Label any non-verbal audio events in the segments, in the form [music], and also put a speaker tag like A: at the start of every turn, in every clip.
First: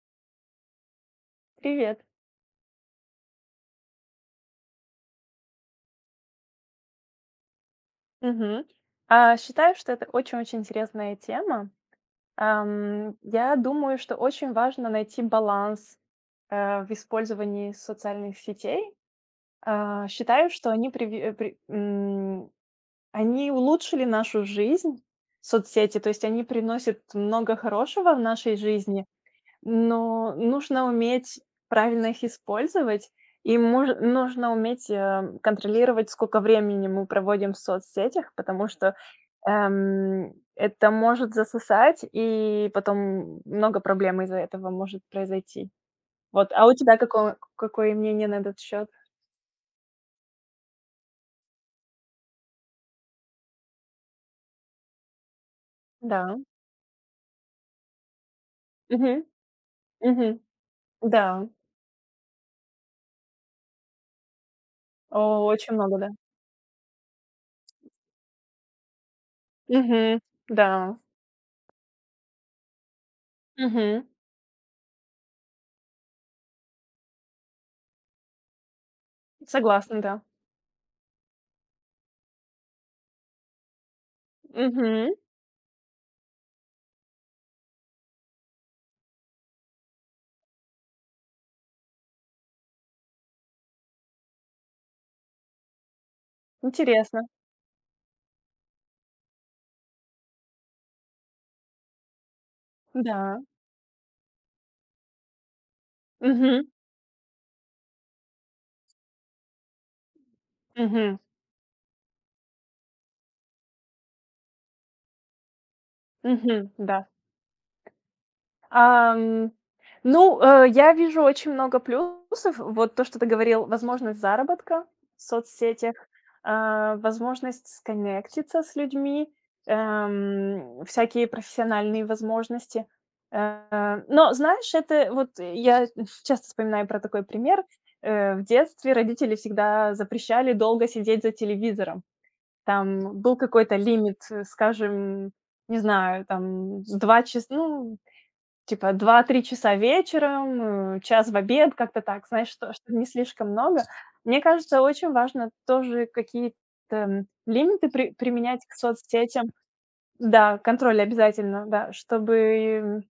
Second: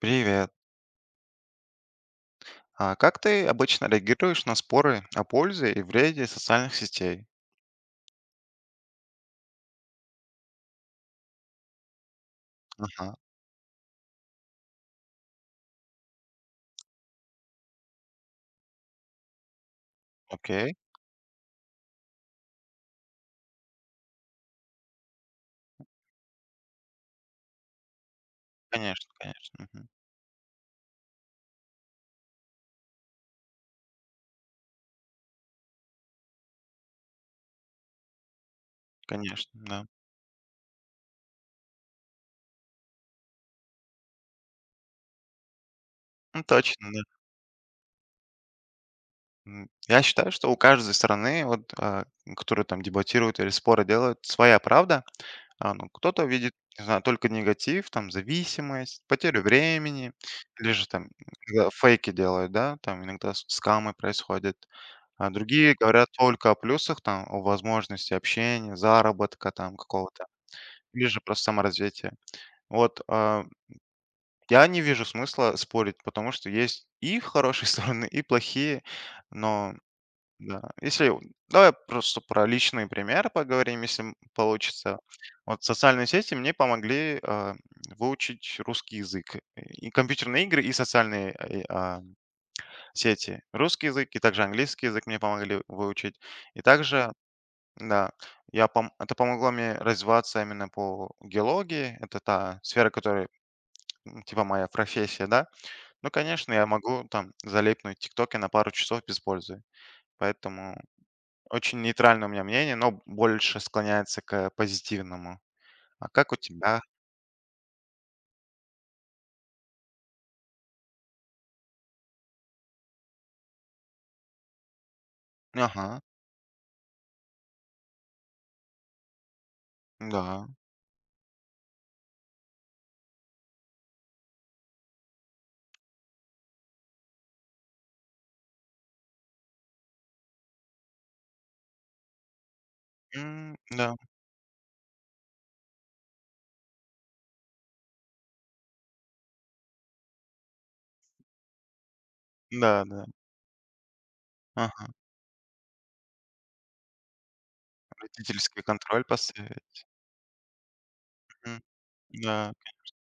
A: Привет.
B: Привет.
A: А как ты обычно реагируешь на споры о пользе и вреде социальных сетей?
B: Мгм. А, считаю, что это очень-очень интересная тема.
A: Ага,
B: Я думаю, что очень важно найти баланс в использовании социальных сетей. А, считаю, что
A: окей.
B: они, они улучшили нашу жизнь, соцсети, то есть они приносят много хорошего в нашей жизни.
A: Конечно, конечно. Мгм.
B: Но нужно уметь правильно их использовать, и мож нужно уметь, контролировать, сколько времени мы проводим в соцсетях, потому что,
A: Конечно, да.
B: это может засосать, и потом много проблем из-за этого может произойти.
A: Ну,
B: Вот, а у
A: точно,
B: тебя
A: да.
B: какое мнение на этот счет?
A: Я считаю, что у каждой стороны, вот, которая там дебатирует или споры делают, своя правда. Ну, кто-то
B: Да.
A: видит, не знаю, только негатив, там, зависимость,
B: Мгм.
A: потерю времени,
B: Мгм.
A: или же там
B: Да.
A: иногда фейки делают, да, там иногда скамы происходят. А
B: О,
A: другие
B: очень много, да.
A: говорят только о плюсах, там, о возможности общения, заработка там
B: Мгм.
A: какого-то,
B: Да.
A: или же просто саморазвития. Вот
B: Мгм.
A: я не вижу смысла спорить, потому что есть и хорошие [laughs] стороны, и плохие, но
B: Согласна, да.
A: да, если у давай просто про личные примеры поговорим, если получится.
B: Мгм.
A: Вот социальные сети мне помогли, выучить русский язык. И компьютерные игры, и социальные, сети. Русский язык и также английский язык мне помогли выучить. И также,
B: Интересно.
A: да, я пом это помогло мне развиваться именно по геологии. Это та сфера, которая,
B: Да.
A: типа моя профессия, да. Ну, конечно, я
B: Мгм.
A: могу там залипнуть в "Тиктоке" на пару часов без пользы. Поэтому
B: Мгм.
A: очень нейтральное у меня мнение, но больше склоняется к позитивному. А как у
B: Мгм.
A: тебя?
B: Да. Ам, ну, я вижу очень много плюсов. Вот то, что ты говорил, возможность заработка в соцсетях,
A: Ага,
B: а, возможность сконнектиться с людьми,
A: да.
B: всякие профессиональные возможности. Но, знаешь, это вот я часто вспоминаю про такой пример. В детстве родители всегда запрещали долго сидеть за телевизором. Там был
A: М,
B: какой-то
A: да,
B: лимит, скажем, не знаю, там, с 2 типа 2-3 часа вечером, час в обед, как-то так, знаешь, чтобы
A: да-да.
B: не слишком много. Мне кажется,
A: Ага,
B: очень важно тоже какие-то, лимиты
A: родительский
B: применять к
A: контроль
B: соцсетям.
A: поставить.
B: Да, контроль
A: Мгм.
B: обязательно, да,
A: Да.
B: чтобы.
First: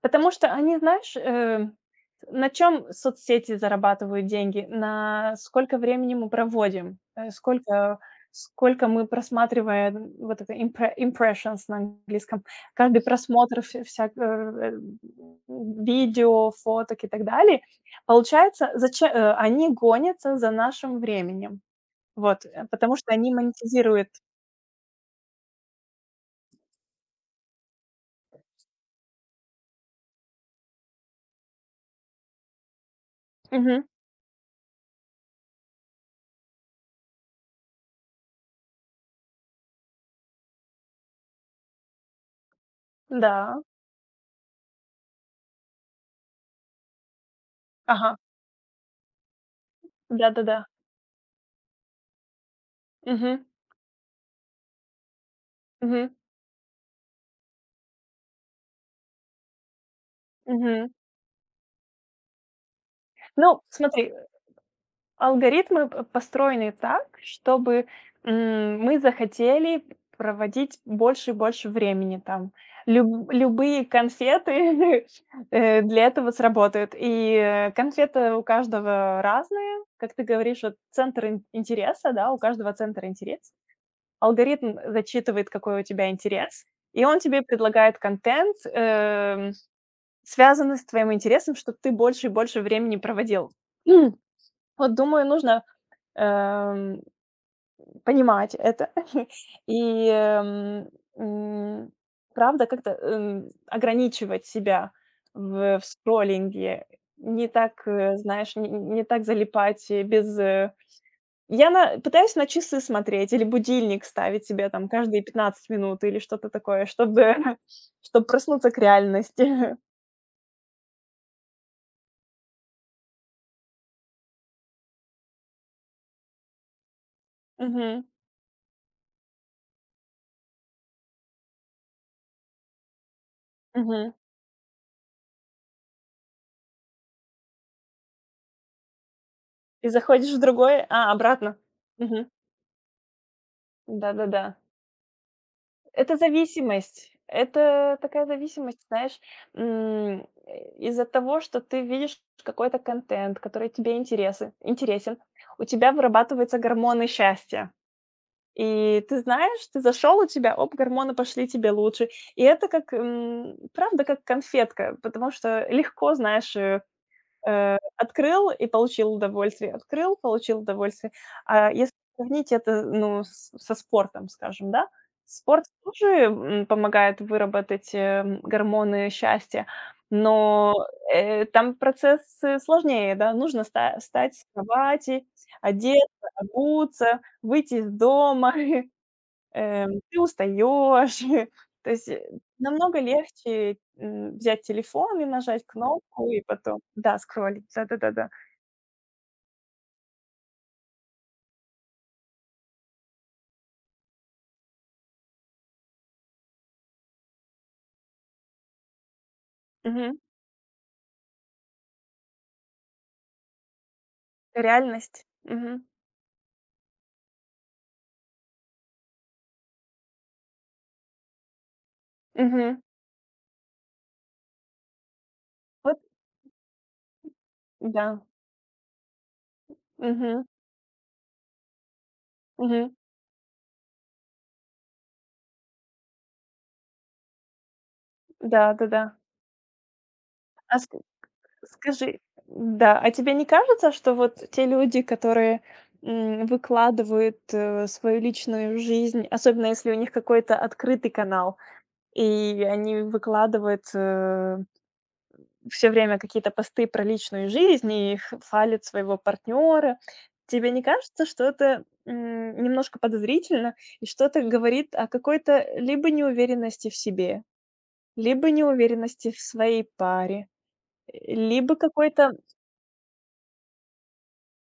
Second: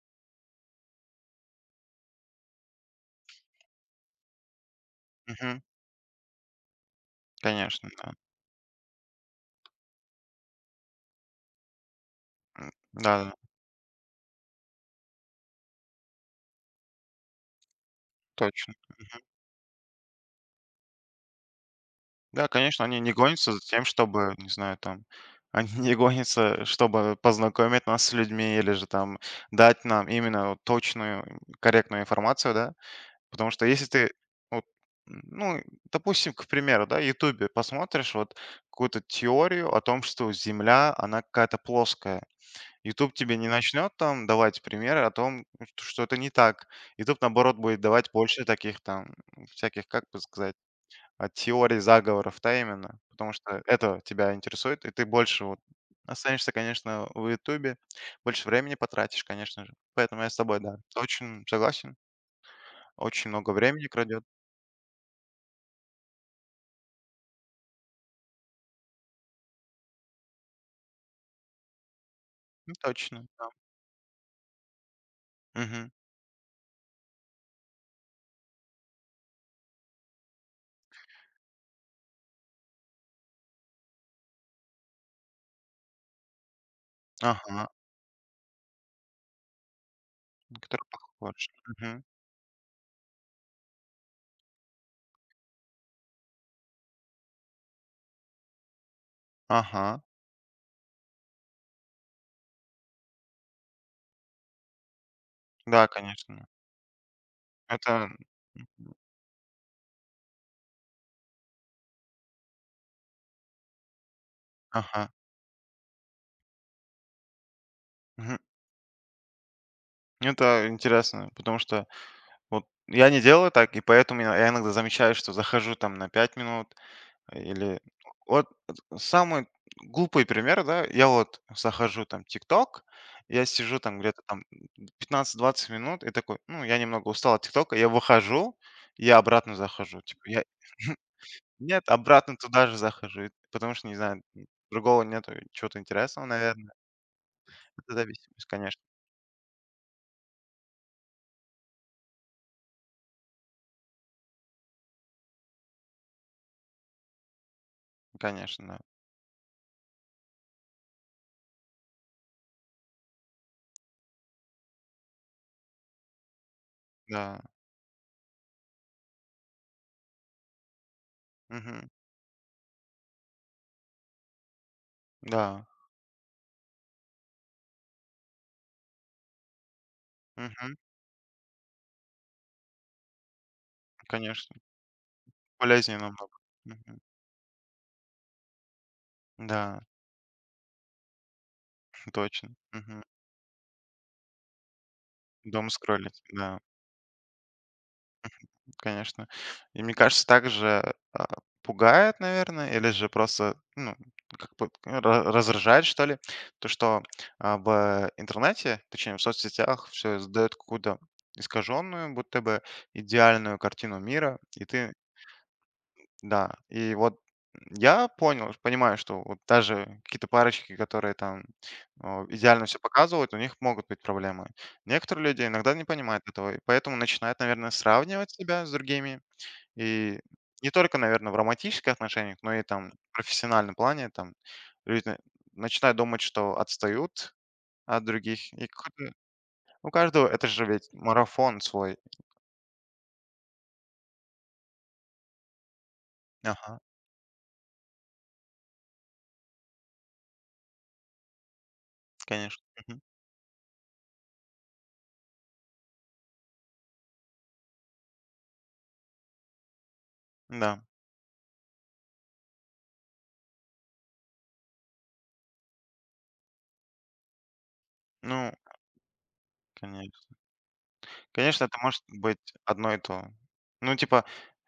B: Потому что они, знаешь, на чем соцсети зарабатывают деньги? На
A: Мгм.
B: сколько времени мы проводим,
A: Конечно,
B: сколько
A: да.
B: сколько мы просматриваем вот это impressions на английском.
A: М,
B: Каждый
A: да-да,
B: просмотр вс всяк э, м, видео, фоток и так далее. Получается,
A: точно.
B: зачем они гонятся за нашим временем. Вот,
A: Да, конечно,
B: потому
A: они
B: что
A: не
B: они
A: гонятся за тем,
B: монетизируют.
A: чтобы, не знаю, там, [laughs] они не гонятся, чтобы познакомить нас с людьми или же там дать нам именно вот точную, корректную информацию, да? Потому что
B: Мгм.
A: если ты, вот, ну, допустим, к примеру, да, "Ютубе" посмотришь вот какую-то теорию о том, что Земля, она какая-то плоская. "Ютуб" тебе не
B: Да.
A: начнет там давать примеры о том, что это не так. "Ютуб", наоборот, будет давать
B: Ага.
A: больше таких там всяких, как бы сказать,
B: Да-да-да.
A: теорий заговоров, да, именно. Потому
B: Мгм.
A: что это тебя интересует, и ты больше вот
B: Мгм.
A: останешься, конечно, в "Ютубе", больше времени потратишь, конечно же. Поэтому я с тобой, да,
B: Мгм.
A: очень согласен. Очень много
B: Ну,
A: времени
B: смотри.
A: крадет.
B: Алгоритмы п построены так, чтобы, мы захотели проводить больше и больше времени там.
A: Ну, точно, да.
B: Любые конфеты, [laughs]
A: Мгм.
B: для этого сработают. И, конфеты у каждого разные. Как ты говоришь, вот центр ин интереса, да, у каждого центр интерес. Алгоритм зачитывает, какой у тебя интерес, и он тебе
A: Ага,
B: предлагает контент,
A: на
B: связанный с
A: который
B: твоим
A: похож.
B: интересом, чтобы ты
A: Мгм.
B: больше и больше времени проводил. [clears throat] Вот думаю, нужно эм, понимать это. [laughs]
A: Ага.
B: И, м, правда, как-то, ограничивать себя в
A: Да, конечно.
B: скроллинге, не так,
A: Это
B: знаешь,
A: м,
B: не так залипать, э, без, э Я на пытаюсь на часы смотреть или будильник ставить себе там
A: ага.
B: каждые 15 минут или что-то такое, чтобы [laughs] чтобы
A: Мгм.
B: проснуться к реальности. [laughs]
A: Ну, это интересно, потому что вот я не делаю так, и поэтому я иногда замечаю, что захожу там на 5 минут э, или
B: Мгм,
A: вот самый глупый пример, да, я вот захожу там "Тикток", я сижу там
B: мгм.
A: где-то там 15-20 минут и такой: "Ну, я немного устал от "Тиктока", я выхожу, я обратно
B: И
A: захожу". Типа
B: заходишь в
A: я
B: другой а, обратно.
A: Нет,
B: Мгм.
A: обратно туда же захожу, потому что, не знаю,
B: Да-да-да.
A: другого нету чего-то
B: Это
A: интересного, наверное.
B: зависимость.
A: Это
B: Это такая
A: зависимость,
B: зависимость,
A: конечно,
B: знаешь, из-за того, что ты видишь какой-то контент, который тебе интересен, интересен, у тебя вырабатываются гормоны счастья.
A: конечно, да.
B: И ты знаешь, ты зашел, у тебя, оп, гормоны пошли тебе лучше. И это как, правда, как конфетка, потому что легко, знаешь,
A: Да.
B: Открыл и получил удовольствие, открыл, получил удовольствие. А
A: Мгм.
B: если сравнить это, ну, с со спортом, скажем, да, спорт
A: Да.
B: тоже, помогает выработать, гормоны счастья, но,
A: Мгм.
B: там процессы сложнее, да. Нужно ста встать с
A: Конечно.
B: кровати,
A: Полезнее
B: одеться,
A: намного. Мгм.
B: обуться, выйти из дома. [laughs]
A: Да,
B: Ты устаешь. [laughs] То есть,
A: [laughs] точно.
B: намного
A: Мгм.
B: легче, взять телефон и нажать
A: Дома скроллить,
B: кнопку, и
A: да.
B: потом Да, скроллить, да-да-да-да.
A: Конечно. И мне кажется, также, пугает, наверное, или же просто, ну, как бы ра раздражает, что ли, то, что, в интернете, точнее, в соцсетях
B: Мгм.
A: все создает какую-то искаженную, будто бы идеальную картину мира. И ты
B: Реальность. Мгм.
A: да, и вот понимаю, что вот даже какие-то парочки, которые там, идеально все
B: Мгм.
A: показывают, у них могут быть проблемы. Некоторые люди иногда не
B: Вот
A: понимают этого, и поэтому начинают, наверное,
B: да.
A: сравнивать себя с другими. И
B: Мгм.
A: не только, наверное, в романтических отношениях, но и там
B: Мгм.
A: в профессиональном плане там люди начинают думать, что отстают от других. И
B: Да-да-да.
A: какой-то- у каждого это же
B: А
A: ведь
B: ск
A: марафон свой.
B: скажи. Да, а тебе не кажется, что вот те люди, которые,
A: Ага,
B: выкладывают, свою личную жизнь, особенно если у них какой-то открытый канал, и
A: конечно. Мгм.
B: они выкладывают, все время какие-то посты про личную жизнь и х хвалит своего партнера. Тебе не
A: Да.
B: кажется, что это, немножко подозрительно и что-то говорит о какой-то либо неуверенности в себе, либо
A: Ну,
B: неуверенности в своей
A: конечно.
B: паре,
A: Конечно,
B: либо
A: это может
B: какой-то.
A: быть одно и то. Ну, типа,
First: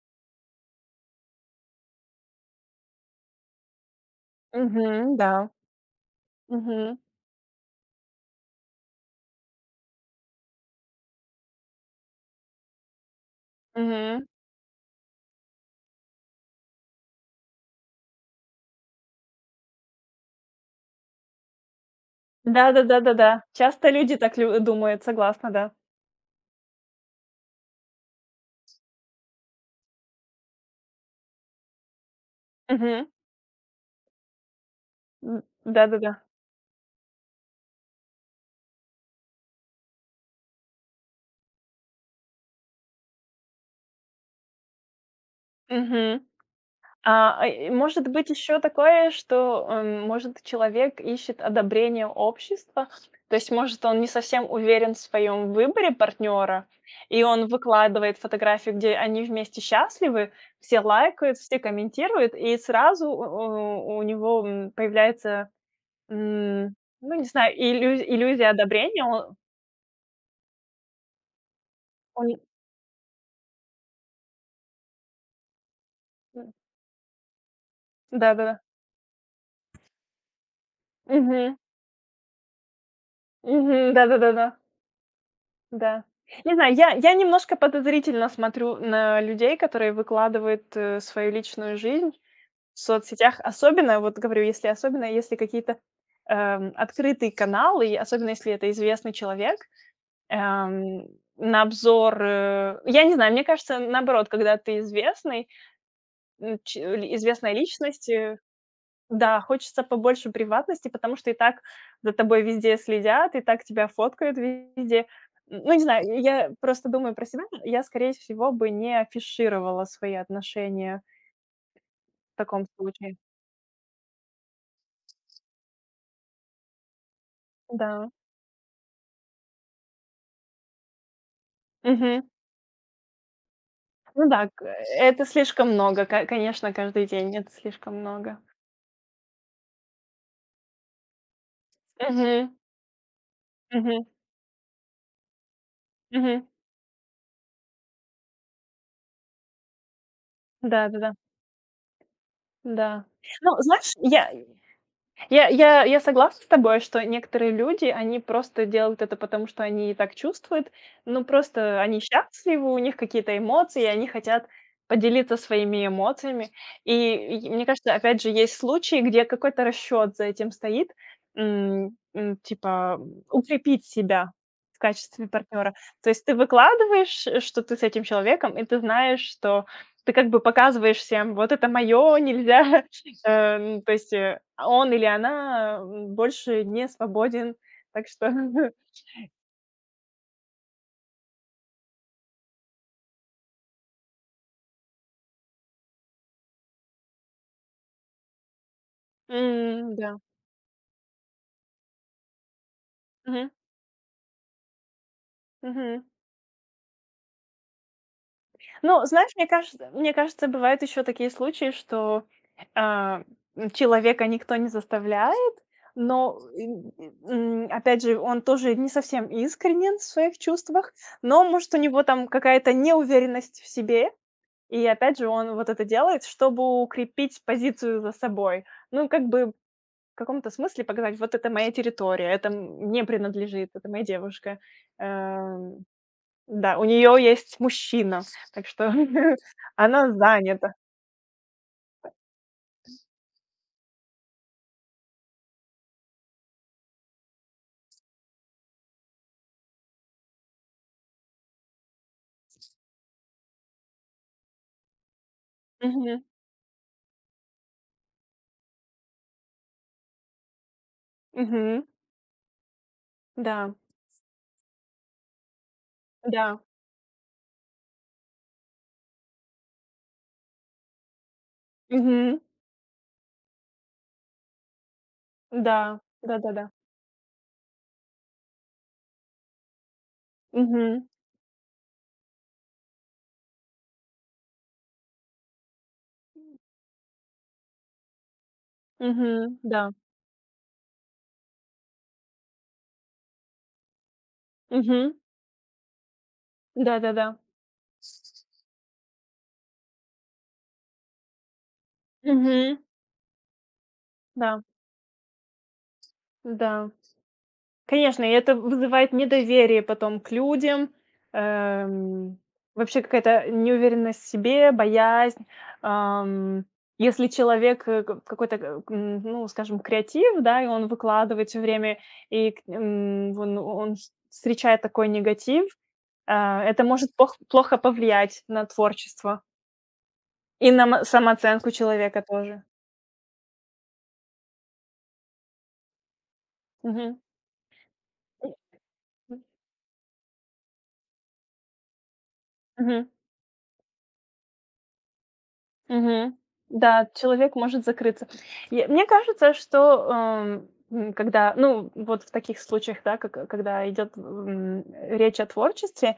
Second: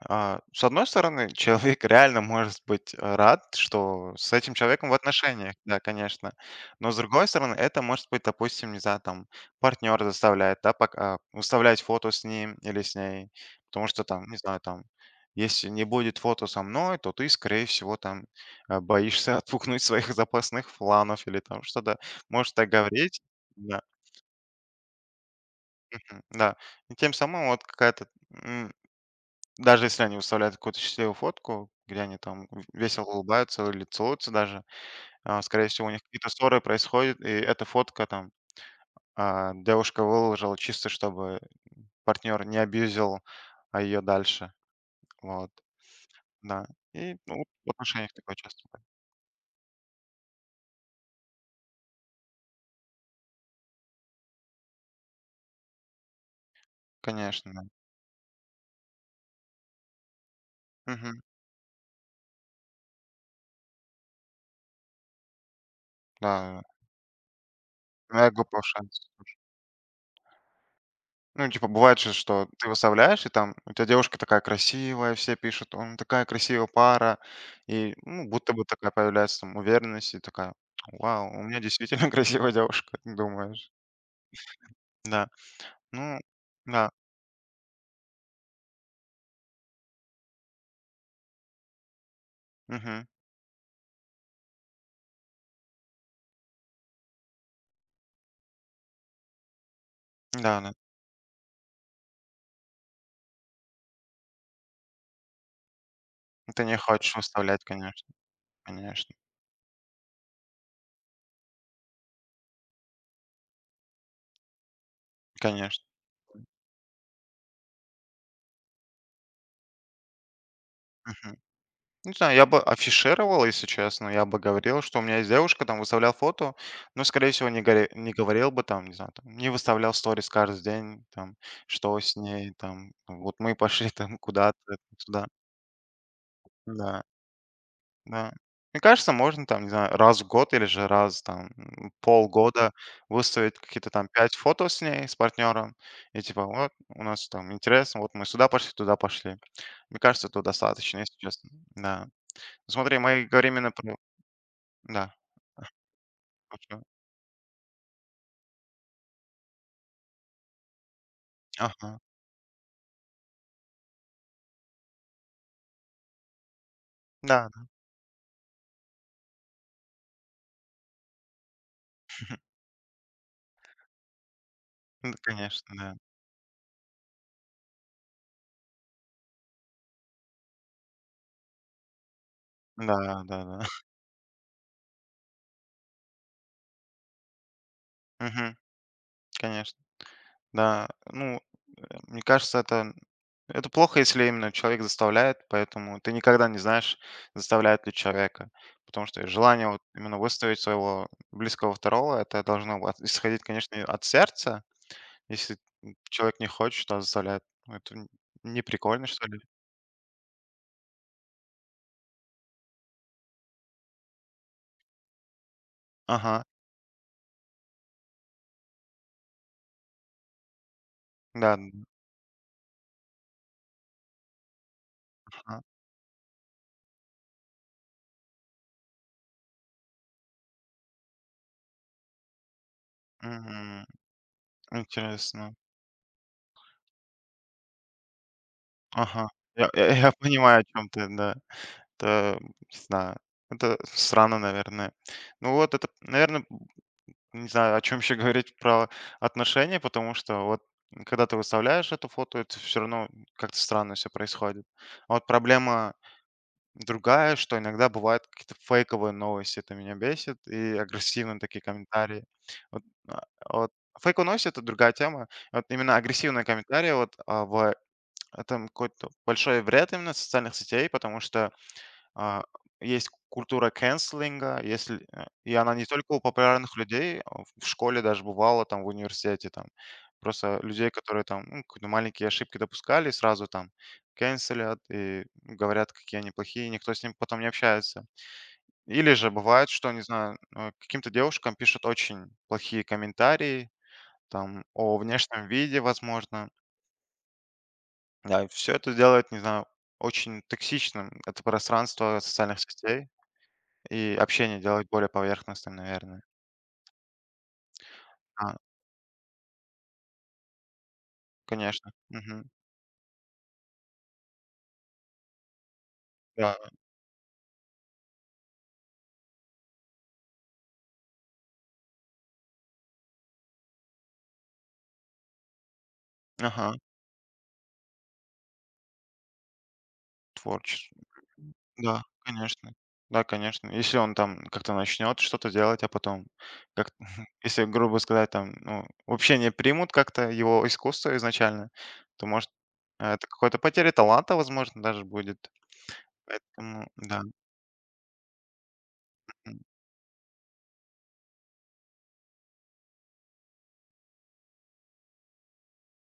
A: с одной стороны, человек [laughs] реально может быть рад, что с этим человеком в
B: Мгм, да.
A: отношениях, да, конечно. Но
B: Мгм,
A: с другой стороны, это может быть, допустим, не знаю, там, партнер заставляет, да, пока, выставлять фото с ним или с ней, потому что там,
B: мгм.
A: не знаю, там, если не будет фото со мной, то ты, скорее всего, там, боишься [laughs] отпугнуть своих запасных фланов или там что-то. Может так говорить,
B: Да-да-да-да-да.
A: да.
B: Часто люди так лю думают, согласна, да.
A: М, да. И тем самым вот какая-то, м, даже если они выставляют какую-то счастливую фотку, где они там в весело
B: Мгм.
A: улыбаются или целуются даже, скорее всего, у них
B: Да-да-да.
A: какие-то ссоры происходят, и эта фотка там, девушка выложила чисто, чтобы партнер не абьюзил, ее дальше. Вот,
B: Мгм.
A: да. И, ну,
B: А, и
A: в
B: может
A: отношениях
B: быть
A: такое
B: еще
A: часто бывает.
B: такое, что, может, человек ищет одобрение общества. То есть, может, он не совсем уверен в своем выборе партнера, и он
A: Конечно, да.
B: выкладывает фотографию, где они вместе счастливы, все
A: Мгм.
B: лайкают, все комментируют, и сразу у него, появляется,
A: Да,
B: м, ну, не знаю,
A: эго
B: иллюзия
A: повышается.
B: одобрения.
A: Ну, типа, бывает же,
B: Он
A: что ты выставляешь, и там у тебя девушка такая красивая, все пишут, он такая красивая пара, и ну, будто
B: да-да-да.
A: бы такая появляется там уверенность, и такая, вау, у
B: Мгм.
A: меня действительно [laughs] красивая девушка, ты думаешь.
B: Мгм. Да-да-да-да.
A: Да,
B: Да.
A: ну,
B: Не знаю,
A: да,
B: я немножко подозрительно смотрю на людей, которые выкладывают, свою личную жизнь в
A: мгм,
B: соцсетях. Особенно, вот говорю, если особенно если какие-то, открытые каналы, и особенно если это известный человек,
A: да, да.
B: эм, на обзор, Я не знаю, мне кажется, наоборот, когда ты известный, м,
A: Ты не
B: ч
A: хочешь
B: известная
A: выставлять,
B: личность,
A: конечно, конечно,
B: да, хочется побольше приватности, потому что и так за тобой везде следят, и так тебя фоткают везде. Ну, не
A: конечно.
B: знаю, я просто думаю про себя. Я, скорее всего, бы не афишировала свои отношения
A: Не
B: в
A: знаю, я бы
B: таком случае.
A: афишировал, если честно. Я бы говорил, что у меня есть девушка, там выставлял фото, но, скорее всего,
B: Да.
A: не говорил бы там, не знаю, там, не выставлял сторис каждый день, там, что с
B: Мгм.
A: ней, там, ну, вот мы пошли [laughs] там
B: Ну да,
A: куда-то,
B: это
A: туда.
B: слишком много, конечно,
A: Да,
B: каждый день это слишком
A: да.
B: много.
A: Мне кажется, можно там, не знаю, раз в год или же раз там
B: Мгм.
A: полгода выставить какие-то
B: Мгм.
A: там 5 фото с ней, с партнером, и типа,
B: Мгм.
A: вот, у нас там интересно, вот мы сюда пошли, туда пошли. Мне кажется, этого
B: Да, да,
A: достаточно,
B: да.
A: если честно. Да. Смотри,
B: Да.
A: мы
B: Ну,
A: говорим именно
B: знаешь,
A: про...
B: я
A: Да.
B: Я я согласна с тобой,
A: Мгм.
B: что некоторые люди, они просто делают это потому, что они так чувствуют. Ну, просто
A: Ага.
B: они счастливы, у них какие-то эмоции, и они хотят поделиться своими эмоциями. И
A: Да,
B: и
A: да,
B: мне кажется, опять же, есть случаи, где какой-то расчет за этим стоит, типа, укрепить себя в
A: н
B: качестве
A: конечно,
B: партнера.
A: да.
B: То есть ты выкладываешь, что ты с этим человеком, и ты знаешь, что ты как бы показываешь всем: "Вот это мое, нельзя".
A: Да,
B: [laughs]
A: да-да. [laughs]
B: Ну, то есть, а он или она, больше не свободен, так что.
A: Мгм.
B: [laughs]
A: Конечно. Да. Ну, э, мне кажется, это плохо, если именно человек заставляет, поэтому ты никогда не знаешь, заставляет ли человека. Потому что желание вот
B: М,
A: именно
B: да.
A: выставить своего близкого второго- это должно от исходить,
B: Мгм.
A: конечно, и от сердца. Если,
B: Мгм.
A: человек не хочет, а заставляет, ну, это н
B: Ну,
A: неприкольно, что
B: знаешь,
A: ли.
B: мне кажется, бывают еще такие случаи, что, а, человека никто не заставляет, но,
A: Ага.
B: опять же, он тоже не совсем искренен в своих чувствах, но,
A: Да,
B: может, у
A: н
B: него там какая-то неуверенность в себе, и опять же, он
A: ага.
B: вот это делает, чтобы укрепить позицию за собой. Ну, как бы в каком-то смысле показать: "Вот это моя территория, это мне принадлежит,
A: Мгм.
B: это моя девушка".
A: Интересно.
B: Эм, да, у нее есть мужчина, так что
A: Ага.
B: [laughs]
A: Я
B: она
A: [laughs] понимаю, о
B: занята.
A: чем ты, да. Это, не знаю, это странно, наверное. Ну вот это, наверное, не знаю, о чем еще говорить про отношения, потому что вот, когда ты выставляешь это фото, это все равно как-то странно все происходит. А вот проблема
B: Мгм,
A: другая, что иногда бывают какие-то фейковые новости, это меня бесит, и агрессивные такие
B: мгм,
A: комментарии. Вот, а, вот
B: да,
A: фейковые новости- это другая тема. Вот именно агрессивные
B: да,
A: комментарии вот, а, в это какой-то большой вред именно социальных сетей, потому что
B: мгм,
A: а, есть культура канцелинга, если э, и она не
B: да,
A: только у
B: да-да-да,
A: популярных людей, а в школе даже бывало, там в университете, там просто людей,
B: мгм,
A: которые там ну, какие-то маленькие ошибки допускали, сразу там канцелят и говорят, какие они плохие, никто с ним потом не общается. Или же
B: мгм,
A: бывает,
B: да,
A: что, не знаю, каким-то девушкам пишут очень плохие комментарии, там, о
B: мгм,
A: внешнем виде, возможно,
B: да-да-да,
A: да, все это делает, не знаю, очень токсичным это пространство социальных
B: мгм,
A: сетей, и общение
B: да,
A: делает более поверхностным, наверное.
B: да. Конечно, и это
A: А,
B: вызывает недоверие потом к людям,
A: конечно.
B: эм,
A: Мгм.
B: вообще какая-то неуверенность в себе, боязнь.
A: Да.
B: Ам, если человек, к какой-то, ну, скажем, креатив, да, и он выкладывает все время, и вон он с встречает такой негатив,
A: Ага.
B: это может пох плохо повлиять на творчество и на
A: Творчес
B: ма самооценку
A: Да,
B: человека тоже.
A: конечно. Да, конечно. Если он там как-то начнет что-то делать, а потом как
B: Мгм.
A: [laughs] если, грубо сказать, там, ну, вообще не примут как-то его искусство изначально, то, может,
B: Мгм.
A: это какой-то потеря таланта, возможно, даже будет.
B: Мгм.
A: Поэтому
B: Да,
A: да.
B: человек может закрыться. Я Мне кажется,
A: М,
B: что, когда, ну, вот в таких случаях, да, как когда идет, речь о творчестве,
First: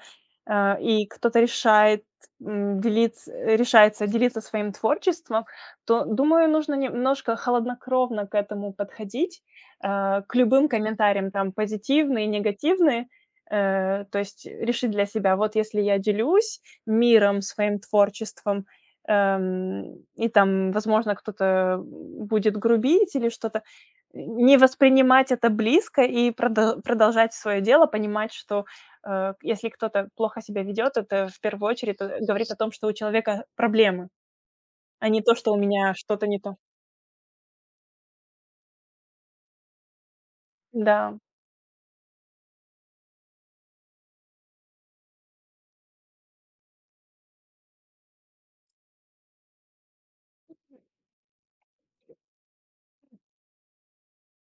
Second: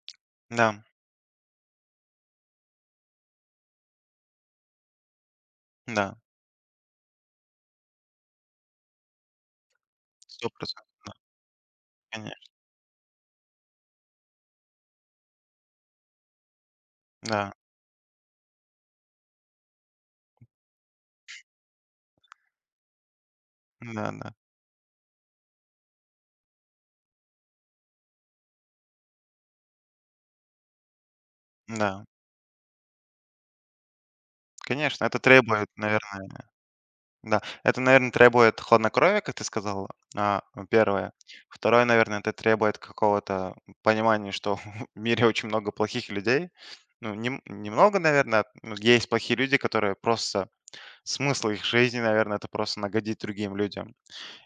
A: да,
B: и кто-то решает, м, делиться решается делиться своим творчеством, то,
A: да,
B: думаю, нужно немножко холоднокровно к этому подходить, к любым
A: 100% да,
B: комментариям, там, позитивные,
A: конечно.
B: негативные. То есть решить для себя: вот если я делюсь миром,
A: Да.
B: своим творчеством. И там, возможно, кто-то будет грубить или что-то.
A: Да, да,
B: Не воспринимать это близко и продолжать свое дело, понимать, что, если кто-то плохо себя ведет, это в первую очередь,
A: да.
B: говорит о том, что у человека проблемы,
A: Конечно,
B: а
A: это
B: не то, что у
A: требует,
B: меня что-то
A: наверное,
B: не то.
A: да. Это, наверное, требует хладнокровия, как ты сказал. а, первое.
B: Да,
A: Второе, наверное, это требует какого-то понимания, что [laughs] в мире очень много плохих людей. Ну, немного, наверное, ну, есть плохие люди, которые просто смысл их жизни, наверное, это просто нагодить другим людям.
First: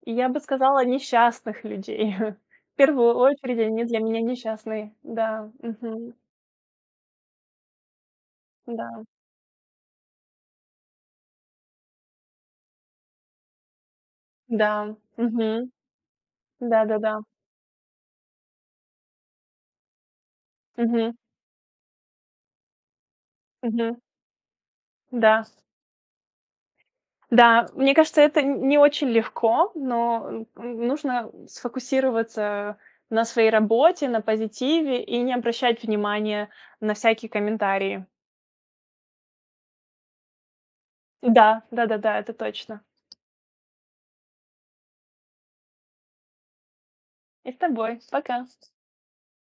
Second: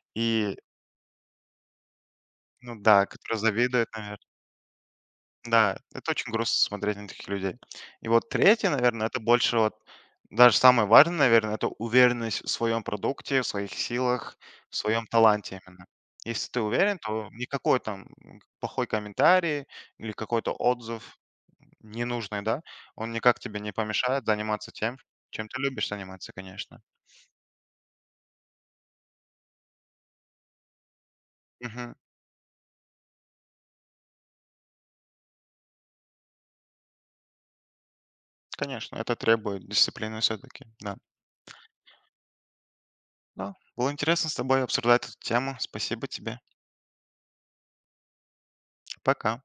B: и я бы
A: И,
B: сказала, несчастных людей. [laughs] В
A: ну да,
B: первую
A: которые
B: очередь они
A: завидуют,
B: для
A: наверное.
B: меня несчастные. Да,
A: Да, это
B: мгм,
A: очень грустно смотреть на таких людей. И вот третье,
B: да,
A: наверное, это больше вот даже самое важное, наверное, это уверенность в своем продукте, в своих силах,
B: да,
A: в своем
B: мгм,
A: таланте именно. Если ты уверен,
B: да-да-да,
A: то никакой там плохой комментарий или какой-то
B: мгм,
A: отзыв ненужный, да, он никак тебе не
B: мгм,
A: помешает заниматься тем,
B: да.
A: чем ты любишь заниматься, конечно.
B: Да, мне кажется, это н не очень легко, но н нужно
A: Мгм.
B: сфокусироваться на своей работе, на позитиве и не обращать внимания на всякие комментарии.
A: Конечно, это требует дисциплины все-таки, да.
B: Да, да-да-да, это точно.
A: Да, было интересно с тобой обсуждать эту тему. Спасибо тебе.
B: И с тобой. Пока.
A: Пока.